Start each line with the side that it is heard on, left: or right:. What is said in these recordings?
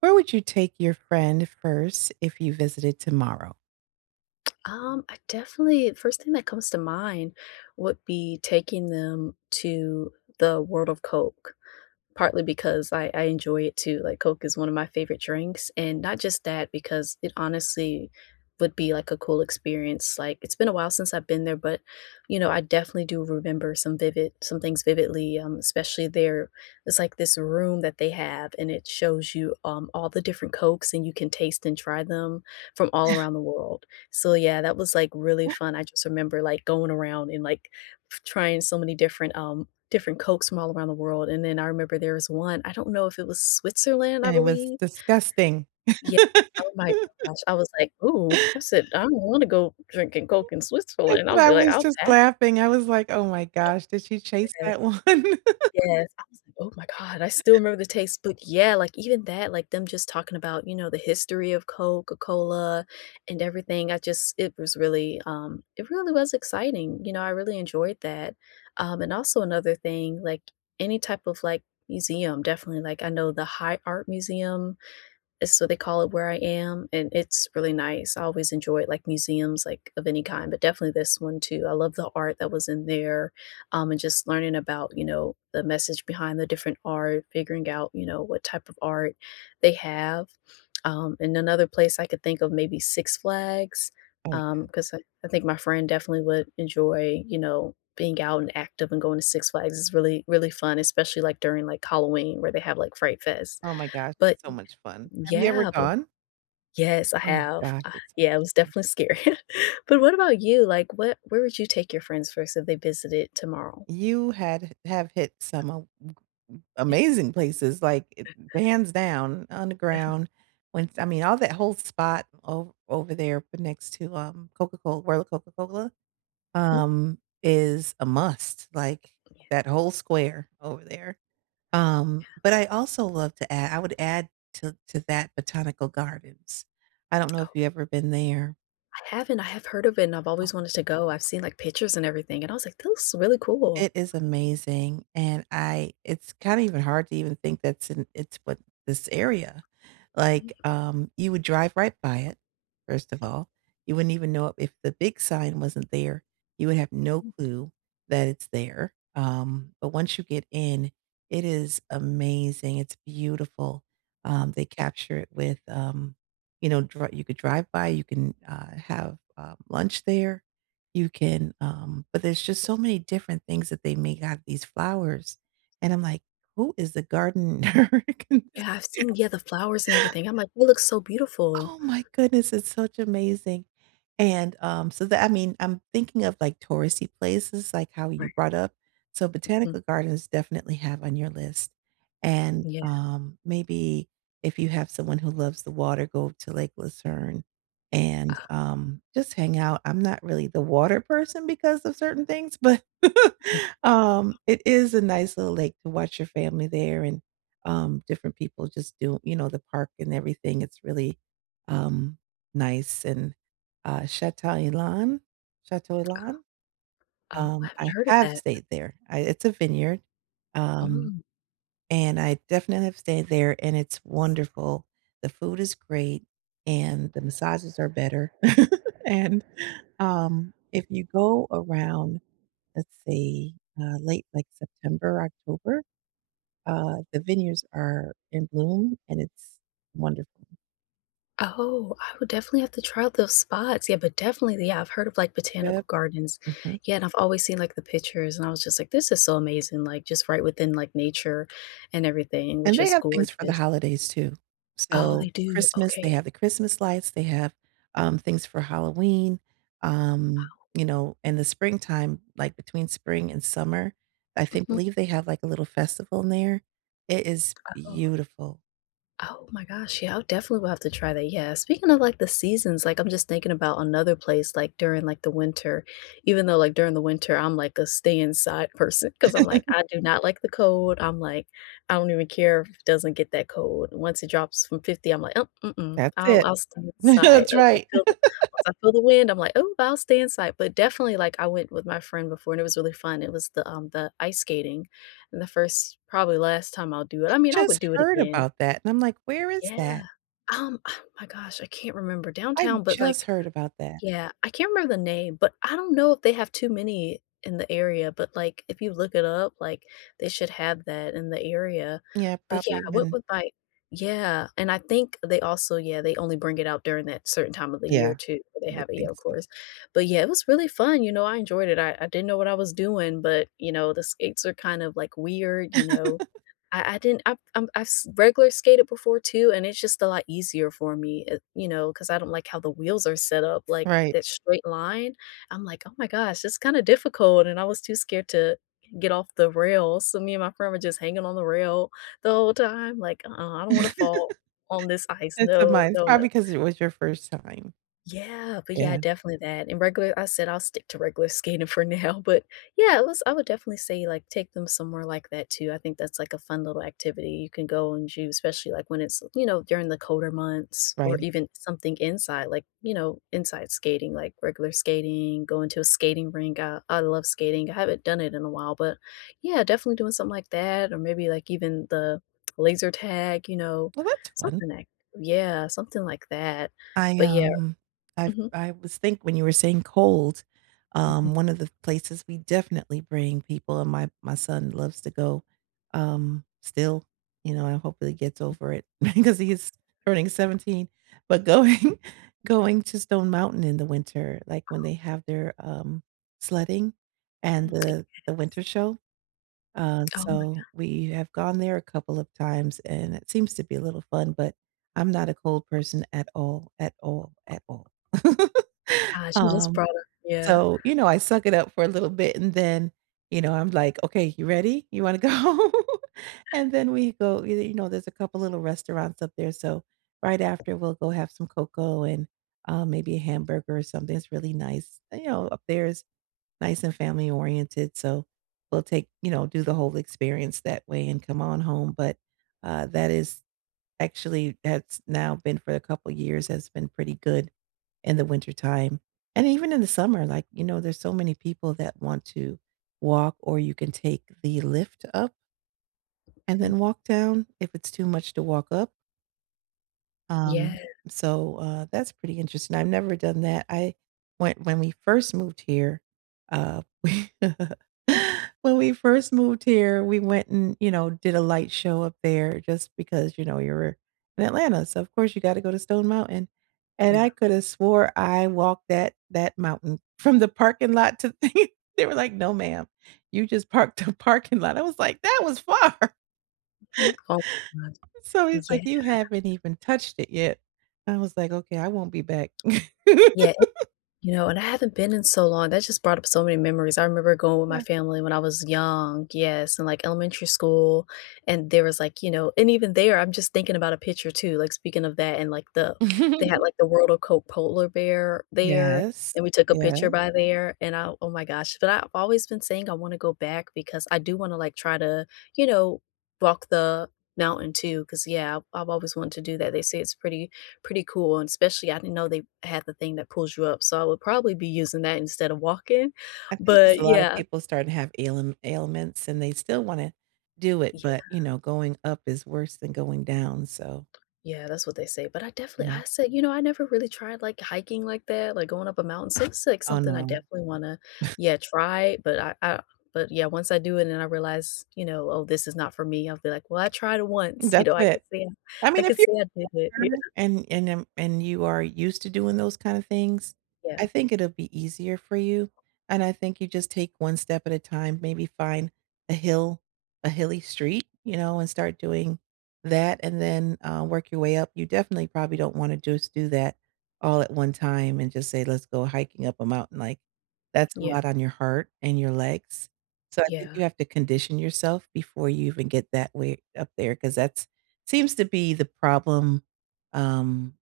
right: Where would you take your friend first if you visited tomorrow?
left: I definitely first thing that comes to mind would be taking them to the World of Coke, partly because I enjoy it too. Like Coke is one of my favorite drinks, and not just that, because it honestly would be like a cool experience. Like it's been a while since I've been there, but you know, I definitely do remember some vivid some things vividly. Especially there, it's like this room that they have, and it shows you all the different Cokes, and you can taste and try them from all around the world. So yeah, that was like really fun. I just remember like going around and like trying so many different different Cokes from all around the world, and then I remember there was one, I don't know if it was Switzerland, I
right: And it was
left: believe?
right: disgusting.
left: Yeah. Oh my gosh, I was like, "Ooh," I said, "I don't wanna go drinking Coke in
right: That's
left: Switzerland."
right: what
left: I'll
right: I
left: be like,
right: was
left: "I'll
right: just
left: pass."
right: laughing. I was like, "Oh my gosh, did she chase that one?"
left: Yes, I was like, "Oh my god," I still remember the taste, but yeah, like, even that, like, them just talking about, you know, the history of Coca-Cola and everything, I just it was really, it really was exciting, you know, I really enjoyed that, and also another thing, like, any type of, like, museum, definitely, like, I know the High Art Museum so they call it where I am, and it's really nice. I always enjoyed like museums like of any kind, but definitely this one too. I love the art that was in there, and just learning about, you know, the message behind the different art, figuring out, you know, what type of art they have. And another place I could think of maybe Six Flags,
right: Oh, yeah.
left: because I think my friend definitely would enjoy, you know, being out and active, and going to Six Flags is really, really fun, especially like during like Halloween where they have like Fright Fest.
right: Oh my gosh,
left: But
right: it's so much fun. Have you ever
left: yeah, but
right: gone?
left: yes, I
right: Oh
left: have.
right: gosh, it's so
left: Yeah, it
right: much
left: was
right: fun.
left: definitely scary. But what about you? Like, what where would you take your friends first if they visited tomorrow?
right: You had have hit some a amazing places, like, it hands down, underground. When I mean, all that whole spot o over there but next to, Coca-Cola, World of Coca-Cola.
left: Hmm?
right: Um, is a must, like, that whole square over there. But I also love to add I would add to that botanical gardens. I don't know if you ever been there.
left: I haven't. I have heard of it, and I've always wanted to go. I've seen, like, pictures and everything, and I was like, "That looks really cool."
right: It is amazing, and I it's kinda even hard to even think that's in it's what this area.
left: Mhm.
right: Like, you would drive right by it, first of all. You wouldn't even know it if the big sign wasn't there, you would have no clue that it's there. But once you get in, it is amazing, it's beautiful. They
left: Mm.
right: capture it with, you know, dri you could drive by, you can, have, lunch there. You can, but there's just so many different things that they make out of these flowers, and I'm like, "Who is the gardener?"
left: Yeah, I've seen yeah, the flowers and everything. I'm like, "It looks so beautiful."
right: Oh my goodness, it's such amazing. And, so that I mean, I'm thinking of, like, touristy places, like how you
left: Right.
right: brought up. So
left: Mhm.
right: botanical gardens definitely have on your list. And,
left: Yeah.
right: maybe if you have someone who loves the water, go to Lake Lucerne
left: Uh,
right: and, just hang out. I'm not really the water person because of certain things, but, it is a nice little lake to watch your family there and, different people just do you know, the park and everything. It's really um, nice and, Chateau Ylan, Chateau Ylan?
left: oh, I haven't
right: I
left: heard of
right: have
left: that.
right: stayed there. I it's a vineyard, um,
left: Mm.
right: and I definitely have stayed there, and it's wonderful. The food is great, and the massages are better, and, if you go around, let's say late, like, September, October, the vineyards are in bloom, and it's wonderful.
left: Oh, I would definitely have to try out those spots. Yeah, but definitely, yeah, I've heard of like botanical
right: Strip.
left: gardens.
right: Mhm.
left: Yeah, and I've always seen like the pictures, and I was just like, this is so amazing, like just right within like nature and everything,
right: And
left: which
right: they
left: is
right: have things for the
left: gorgeous.
right: holidays too.
left: Oh,
right: So,
left: they do.
right: Christmas, they
left: Okay.
right: have the Christmas lights, they have, things for Halloween, you know, in the springtime, like between spring and summer, I think
left: Hmm.
right: believe they have, like, a little festival in there. It is
left: Oh.
right: beautiful.
left: Oh my gosh, yeah, I definitely will have to try that, yeah. Speaking of, like, the seasons, like, I'm just thinking about another place, like, during, like, the winter, even though, like, during the winter, I'm, like, a stay inside person because 'cause I'm like, I do not like the cold, I'm like, I don't even care if it doesn't get that cold. Once it drops from 50, I'm like, "Oh, mm-mm,
right: That's
left: I'll
right: it.
left: I'll stay inside."
right: That's
left: Once I
right: right.
left: feel the, once I feel the wind, I'm like, "Oh, I'll stay inside." But definitely, like, I went with my friend before, and it was really fun. It was the ice skating, and the first probably last time I'll do it. I mean, I would
right: Just
left: do it
right: heard
left: again.
right: about that, and I'm like, "Where is
left: Yeah.
right: that?"
left: Oh my gosh, I can't remember
right: I
left: downtown, but,
right: just
left: like
right: heard about that.
left: yeah, I can't remember the name, but I don't know if they have too many in the area, but, like, if you look it up, like, they should have that in the area.
right: Yeah,
left: But, yeah,
right: probably
left: I went
right: when.
left: with my yeah, and I think they also yeah, they only bring it out during that certain time of the year
right: Yeah,
left: too, where they
right: I would
left: have it, yeah,
right: think
left: of
right: so.
left: course. But, yeah, it was really fun, you know, I enjoyed it. I didn't know what I was doing, but, you know, the skates are kind of, like, weird, you know? I didn't I've s regular skated before too, and it's just a lot easier for me, it you know, because I don't like how the wheels are set up, like,
right: Right.
left: that straight line, I'm like, "Oh my gosh, it's kinda difficult," and I was too scared to get off the rail, so me and my friend were just hanging on the rail the whole time, like, I don't wanna fall on this ice,
right: It's a
left: no,
right: mine.
left: no, no."
right: Probably because it was your first time.
left: Yeah, but yeah,
right: Yeah.
left: definitely that. And regular I said I'll stick to regular skating for now, but yeah, it was I would definitely say like take them somewhere like that too. I think that's like a fun little activity you can go and do, especially like when it's, you know, during the colder months or
right: Right.
left: even something inside, like, you know, inside skating, like regular skating, going to a skating rink. I love skating. I haven't done it in a while, but yeah, definitely doing something like that or maybe like even the laser tag, you know,
right: Well, that's fun.
left: something like yeah, something like that.
right: I,
left: But yeah,
right: um,
left: mhm.
right: I was think when you were saying cold,
left: Mhm,
right: one of the places we definitely bring people and my son loves to go, still, you know, I hope that he gets over it because he is turning 17, but going going to Stone Mountain in the winter, like, when they have their, sledding and
left: mm, it
right: the winter show.
left: oh my
right: So we have gone there a couple of times, and it seems to be a little fun, but I'm not a cold person at all, at all, at all.
left: gosh, you just
right: Um,
left: brought up yeah.
right: so, you know, I suck it up for a little bit and then, you know, I'm like, "Okay, you ready? You wanna go?" And then we go you know, there's a couple little restaurants up there, so right after we'll go have some cocoa and, maybe a hamburger or something. It's really nice. You know, up there is nice and family oriented. So we'll take, you know, do the whole experience that way and come on home. But that is actually that's now been for a couple years has been pretty good in the wintertime. And even in the summer, like, you know, there's so many people that want to walk or you can take the lift up and
left: Mm,
right: then walk down if it's too much to walk up,
left: yeah,
right: um, so, that's pretty interesting. I've never done that. I went when we first moved here, we when we first moved here, we went and, you know, did a light show up there just because, you know, you were in Atlanta, so of course you gotta go to Stone Mountain, and
left: yeah.
right: I coulda swore I walked that mountain from the parking lot to they were like, "No, ma'am, you just parked the parking lot." I was like, "That was far."
left: Mhm, oh my god.
right: So he's
left: Yeah,
right: like, "You haven't even touched it yet." I was like, "Okay, I won't be back."
left: yeah. You know, and I haven't been in so long. That just brought up so many memories. I remember going with my
right: Yeah.
left: family when I was young, yes, and like elementary school. And there was like, you know, and even there, I'm just thinking about a picture too. Like speaking of that, and like the they had like the World of Coke polar bear there,
right: Yes.
left: and we took a
right: Yeah.
left: picture by there. And I, oh my gosh! But I've always been saying I want to go back because I do want to like try to, you know, walk the mountain too. Because yeah, I've always wanted to do that. They say it's pretty pretty cool, and especially I didn't know they had the thing that pulls you up, so I would probably be using that instead of walking,
right: I think there's
left: but
right: a lot of
left: yeah.
right: people starting to have ailments, and they still wanna do it,
left: Yeah,
right: but, you know, going up is worse than going down, so,
left: yeah, that's what they say, but I definitely
right: yeah.
left: I said, you know, I never really tried, like, hiking like that, like, going up a mountain, so it's, like,
right: Oh,
left: something I
right: no.
left: definitely wanna, yeah, try, but I but, yeah, once I do it and I realize, you know, "Oh, this is not for me," I'll be like, "Well, I tried it once," you
right: That's
left: know, I could
right: it.
left: see,
right: I
left: I
right: mean, if
left: could see, I did it, yeah,
right: her and and you are used to doing those kind of things,
left: yeah,
right: I think it'll be easier for you, and I think you just take one step at a time, maybe find a hill a hilly street, you know, and start doing that, and then, work your way up. You definitely probably don't wanna just do that all at one time and just say, "Let's go hiking up a mountain," like, that's a
left: yeah,
right: lot on your heart and your legs, so I think
left: yeah.
right: you have to condition yourself before you even get that way up there because that's seems to be the problem. um,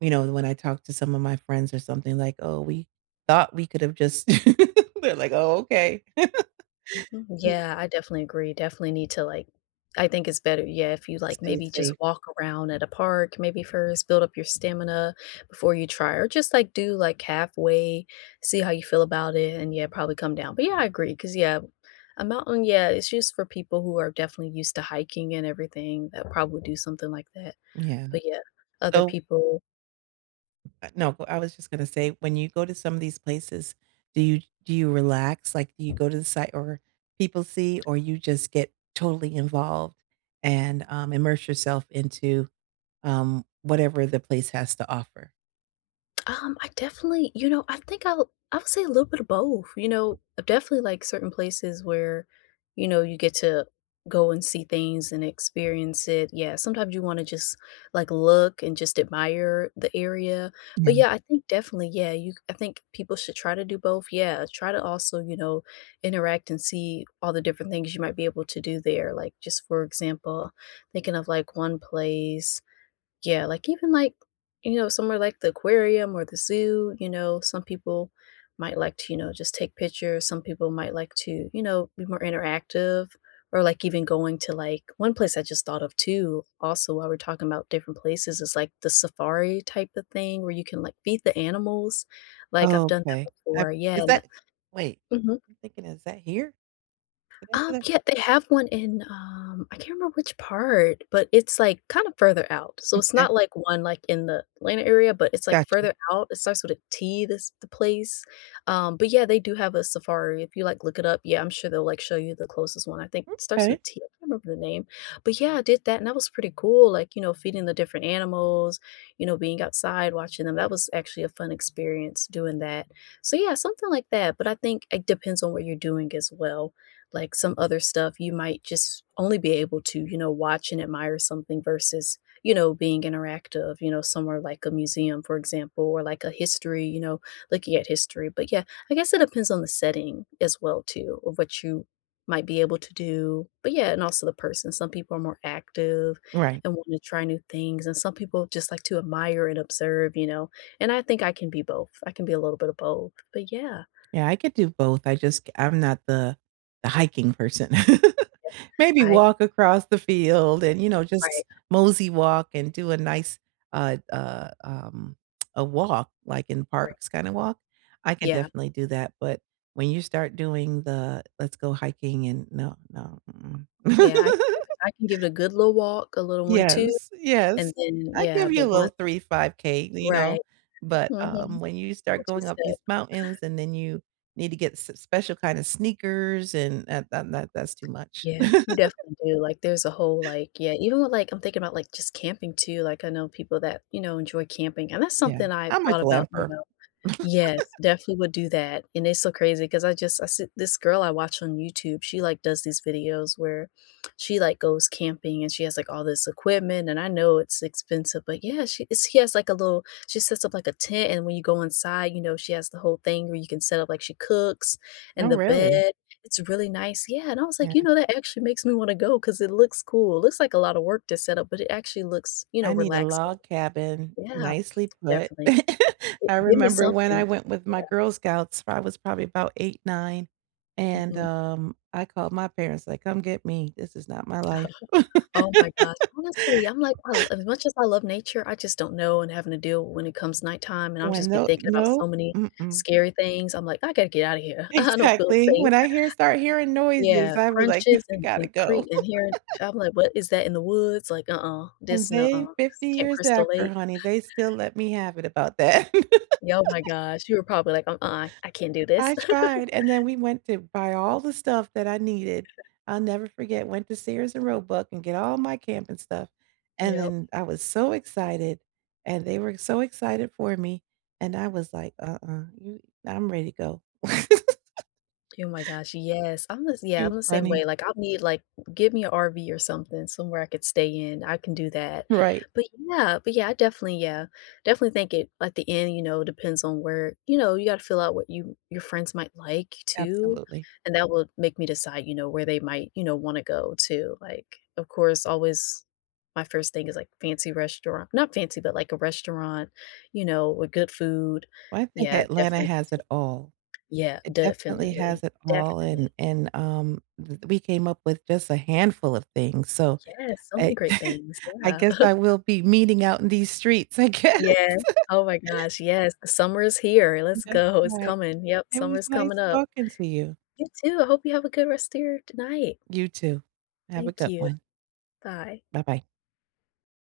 right: you know, when I talk to some of my friends or something like, "Oh, we thought we could have just" they're like, "Oh, okay."
left: Mhm,
right: Mm,
left: yeah, I definitely agree, definitely need to, like I think it's better, yeah, if you, like,
right: stay
left: maybe just
right: safe.
left: walk around at a park maybe first, build up your stamina before you try or just, like, do, like, halfway, see how you feel about it, and, yeah, probably come down, but, yeah, I agree because yeah, a mountain, yeah, it's just for people who are definitely used to hiking and everything that probably do something like that,
right: Yeah.
left: but, yeah, other
right: So,
left: people
right: no, I was just gonna say, when you go to some of these places, do you relax? Like, do you go to the site or people see, or you just get totally involved and, immerse yourself into, whatever the place has to offer?
left: I definitely you know, I think I'll I would say a little bit of both, you know? Definitely, like, certain places where, you know, you get to go and see things and experience it. Yeah, sometimes you wanna just, like, look and just admire the area. But,
right: Yeah.
left: yeah, I think definitely, yeah, you I think people should try to do both. Yeah, try to also, you know, interact and see all the different things you might be able to do there. Like, just for example, thinking of, like, one place yeah, like, even, like, you know, somewhere like the aquarium or the zoo, you know, some people might like to, you know, just take pictures, some people might like to, you know, be more interactive or, like, even going to, like one place I just thought of too, also while we're talking about different places is, like, the safari type of thing where you can, like, feed the animals, like, I've
right: Oh,
left: done
right: okay.
left: that
right: I
left: before, yeah,
right: is
left: and
right: that wait,
left: mhm.
right: I'm thinking, is that here? Did I do that?
left: Yeah, they have one in, I can't remember which part, but it's, like, kind of further out. So it's
right: Okay,
left: not, like, one, like, in the Atlanta area, but it's, like,
right: gotcha.
left: further out. It starts with a T, this the place. But, yeah, they do have a safari. If you, like, look it up, yeah, I'm sure they'll, like, show you the closest one. I think it starts with
right: Okay.
left: T. I can't remember the name. But, yeah, I did that, and that was pretty cool, like, you know, feeding the different animals, you know, being outside, watching them. That was actually a fun experience doing that. So, yeah, something like that, but I think it depends on what you're doing as well, like some other stuff you might just only be able to, watch and admire something versus, being interactive, somewhere like a museum, for example, or like a history, looking at history, but yeah, I guess it depends on the setting as well too of what you might be able to do. But yeah, and also the person, some people are more active
right: Right.
left: and want to try new things, and some people just like to admire and observe, and I think I can be both. I can be a little bit of both, but yeah.
right: Yeah, I could do both. I just I'm not the hiking person. Maybe
left: I
right: walk across the field and, you know,
left: Right.
right: just mosey walk and do a nice uh uh um a walk like in
left: Right.
right: parks kind of walk. I can
left: Yeah,
right: definitely do that, but when you start doing the let's go hiking and no, no. Mm-mm.
left: yeah, I can give it a good little walk, a little 1, 2,
right: Yes,
left: and
right: yes.
left: then
right: I
left: yeah,
right: give you a
left: but
right: little
left: once,
right: 3, 5K, you
left: right.
right: know, but,
left: Mhm.
right: when you
left: 1,
right: start
left: 2
right: going up
left: step.
right: these mountains and then you need to get s special kind of sneakers and that's too much.
left: Yeah, you definitely do, like, there's a whole, like, yeah, even with, like, I'm thinking about, like, just camping too, like, I know people that, enjoy camping, and that's
right: Yeah.
left: something I
right: I'm a
left: thought about, you
right: glamper.
left: know. Yes, definitely would do that, and it's so crazy because I see this girl I watch on YouTube. She, like, does these videos where she, like, goes camping, and she has, like, all this equipment, and I know it's expensive, but yeah, she has, like, a little she sets up, like, a tent, and when you go inside, she has the whole thing where you can set up, like, she cooks and
right: Oh,
left: the
right: really?
left: bed. It's really nice, yeah, and I was like,
right: Yeah,
left: "You know, that actually makes me wanna go because it looks cool." It looks like a lot of work to set up, but it actually looks,
right: I need a
left: relaxing.
right: log cabin,
left: Yeah,
right: nicely put.
left: definitely. Gi
right: I
left: Give me
right: remember when I
left: something.
right: went with my Girl Scouts, I was probably about 8, 9, and,
left: Mhm.
right: I called my parents like, "Come get me. This is not my life."
left: Oh my gosh, honestly, I'm like, I l as much as I love nature, I just don't know, and having to deal when it comes nighttime, and I'm
right: When
left: just been
right: no,
left: thinking about
right: no,
left: so many
right: mm-mm.
left: scary things. I'm like, "I gotta get out of here. I don't feel
right: Exactly.
left: safe."
right: When I hear start hearing
left: Yeah,
right: noises, I be like,
left: crunches
right: "I
left: and
right: gotta
left: and
right: go."
left: creak and hearing, I'm like, "What is that in the woods?" Like, "Uh-uh,
right: And
left: this no,
right: they 50
left: Camp
right: years
left: Crystal
right: after,
left: Lake.
right: honey, they still let me have it about that.
left: Yeah, oh my gosh, you were probably like, " I can't do this."
right: I tried, and then we went to buy all the stuff that I needed. I'll never forget, went to Sears and Roebuck and get all my camping stuff, and
left: Yep.
right: then I was so excited, and they were so excited for me, and I was like, "Uh-uh, you I'm ready to go."
left: Oh my gosh, yes. I'm the Yeah,
right: Too
left: I'm the same
right: funny.
left: way, like, I'll need, like, give me an RV or something, somewhere I could stay in, I can do that.
right: Right.
left: But yeah, I definitely, yeah, definitely think it at the end, depends on where, you gotta fill out what your friends might like too,
right: Absolutely.
left: and that will make me decide, where they might, wanna go too, like, of course, always my first thing is, like, fancy restaurant not fancy, but like a restaurant, with good food.
right: Well, I think
left: Yeah,
right: Atlanta
left: definitely,
right: has it all.
left: yeah,
right: It definitely has
left: definitely,
right: it all,
left: definitely.
right: and, th we came up with just a handful of things, so
left: Yes, so many
right: I
left: great things,
right: I
left: yeah.
right: guess I will be meeting out in these streets, I guess.
left: Yeah. Oh my gosh, yes, the summer is here, let's
right: That's
left: go, it's
right: right.
left: coming, yep,
right: It was
left: summer's coming
right: nice
left: up.
right: talking to you.
left: You too, I hope you have a good rest of your t night.
right: You too. Have a
left: Thank
right: good
left: you,
right: one.
left: bye.
right: Bye-bye.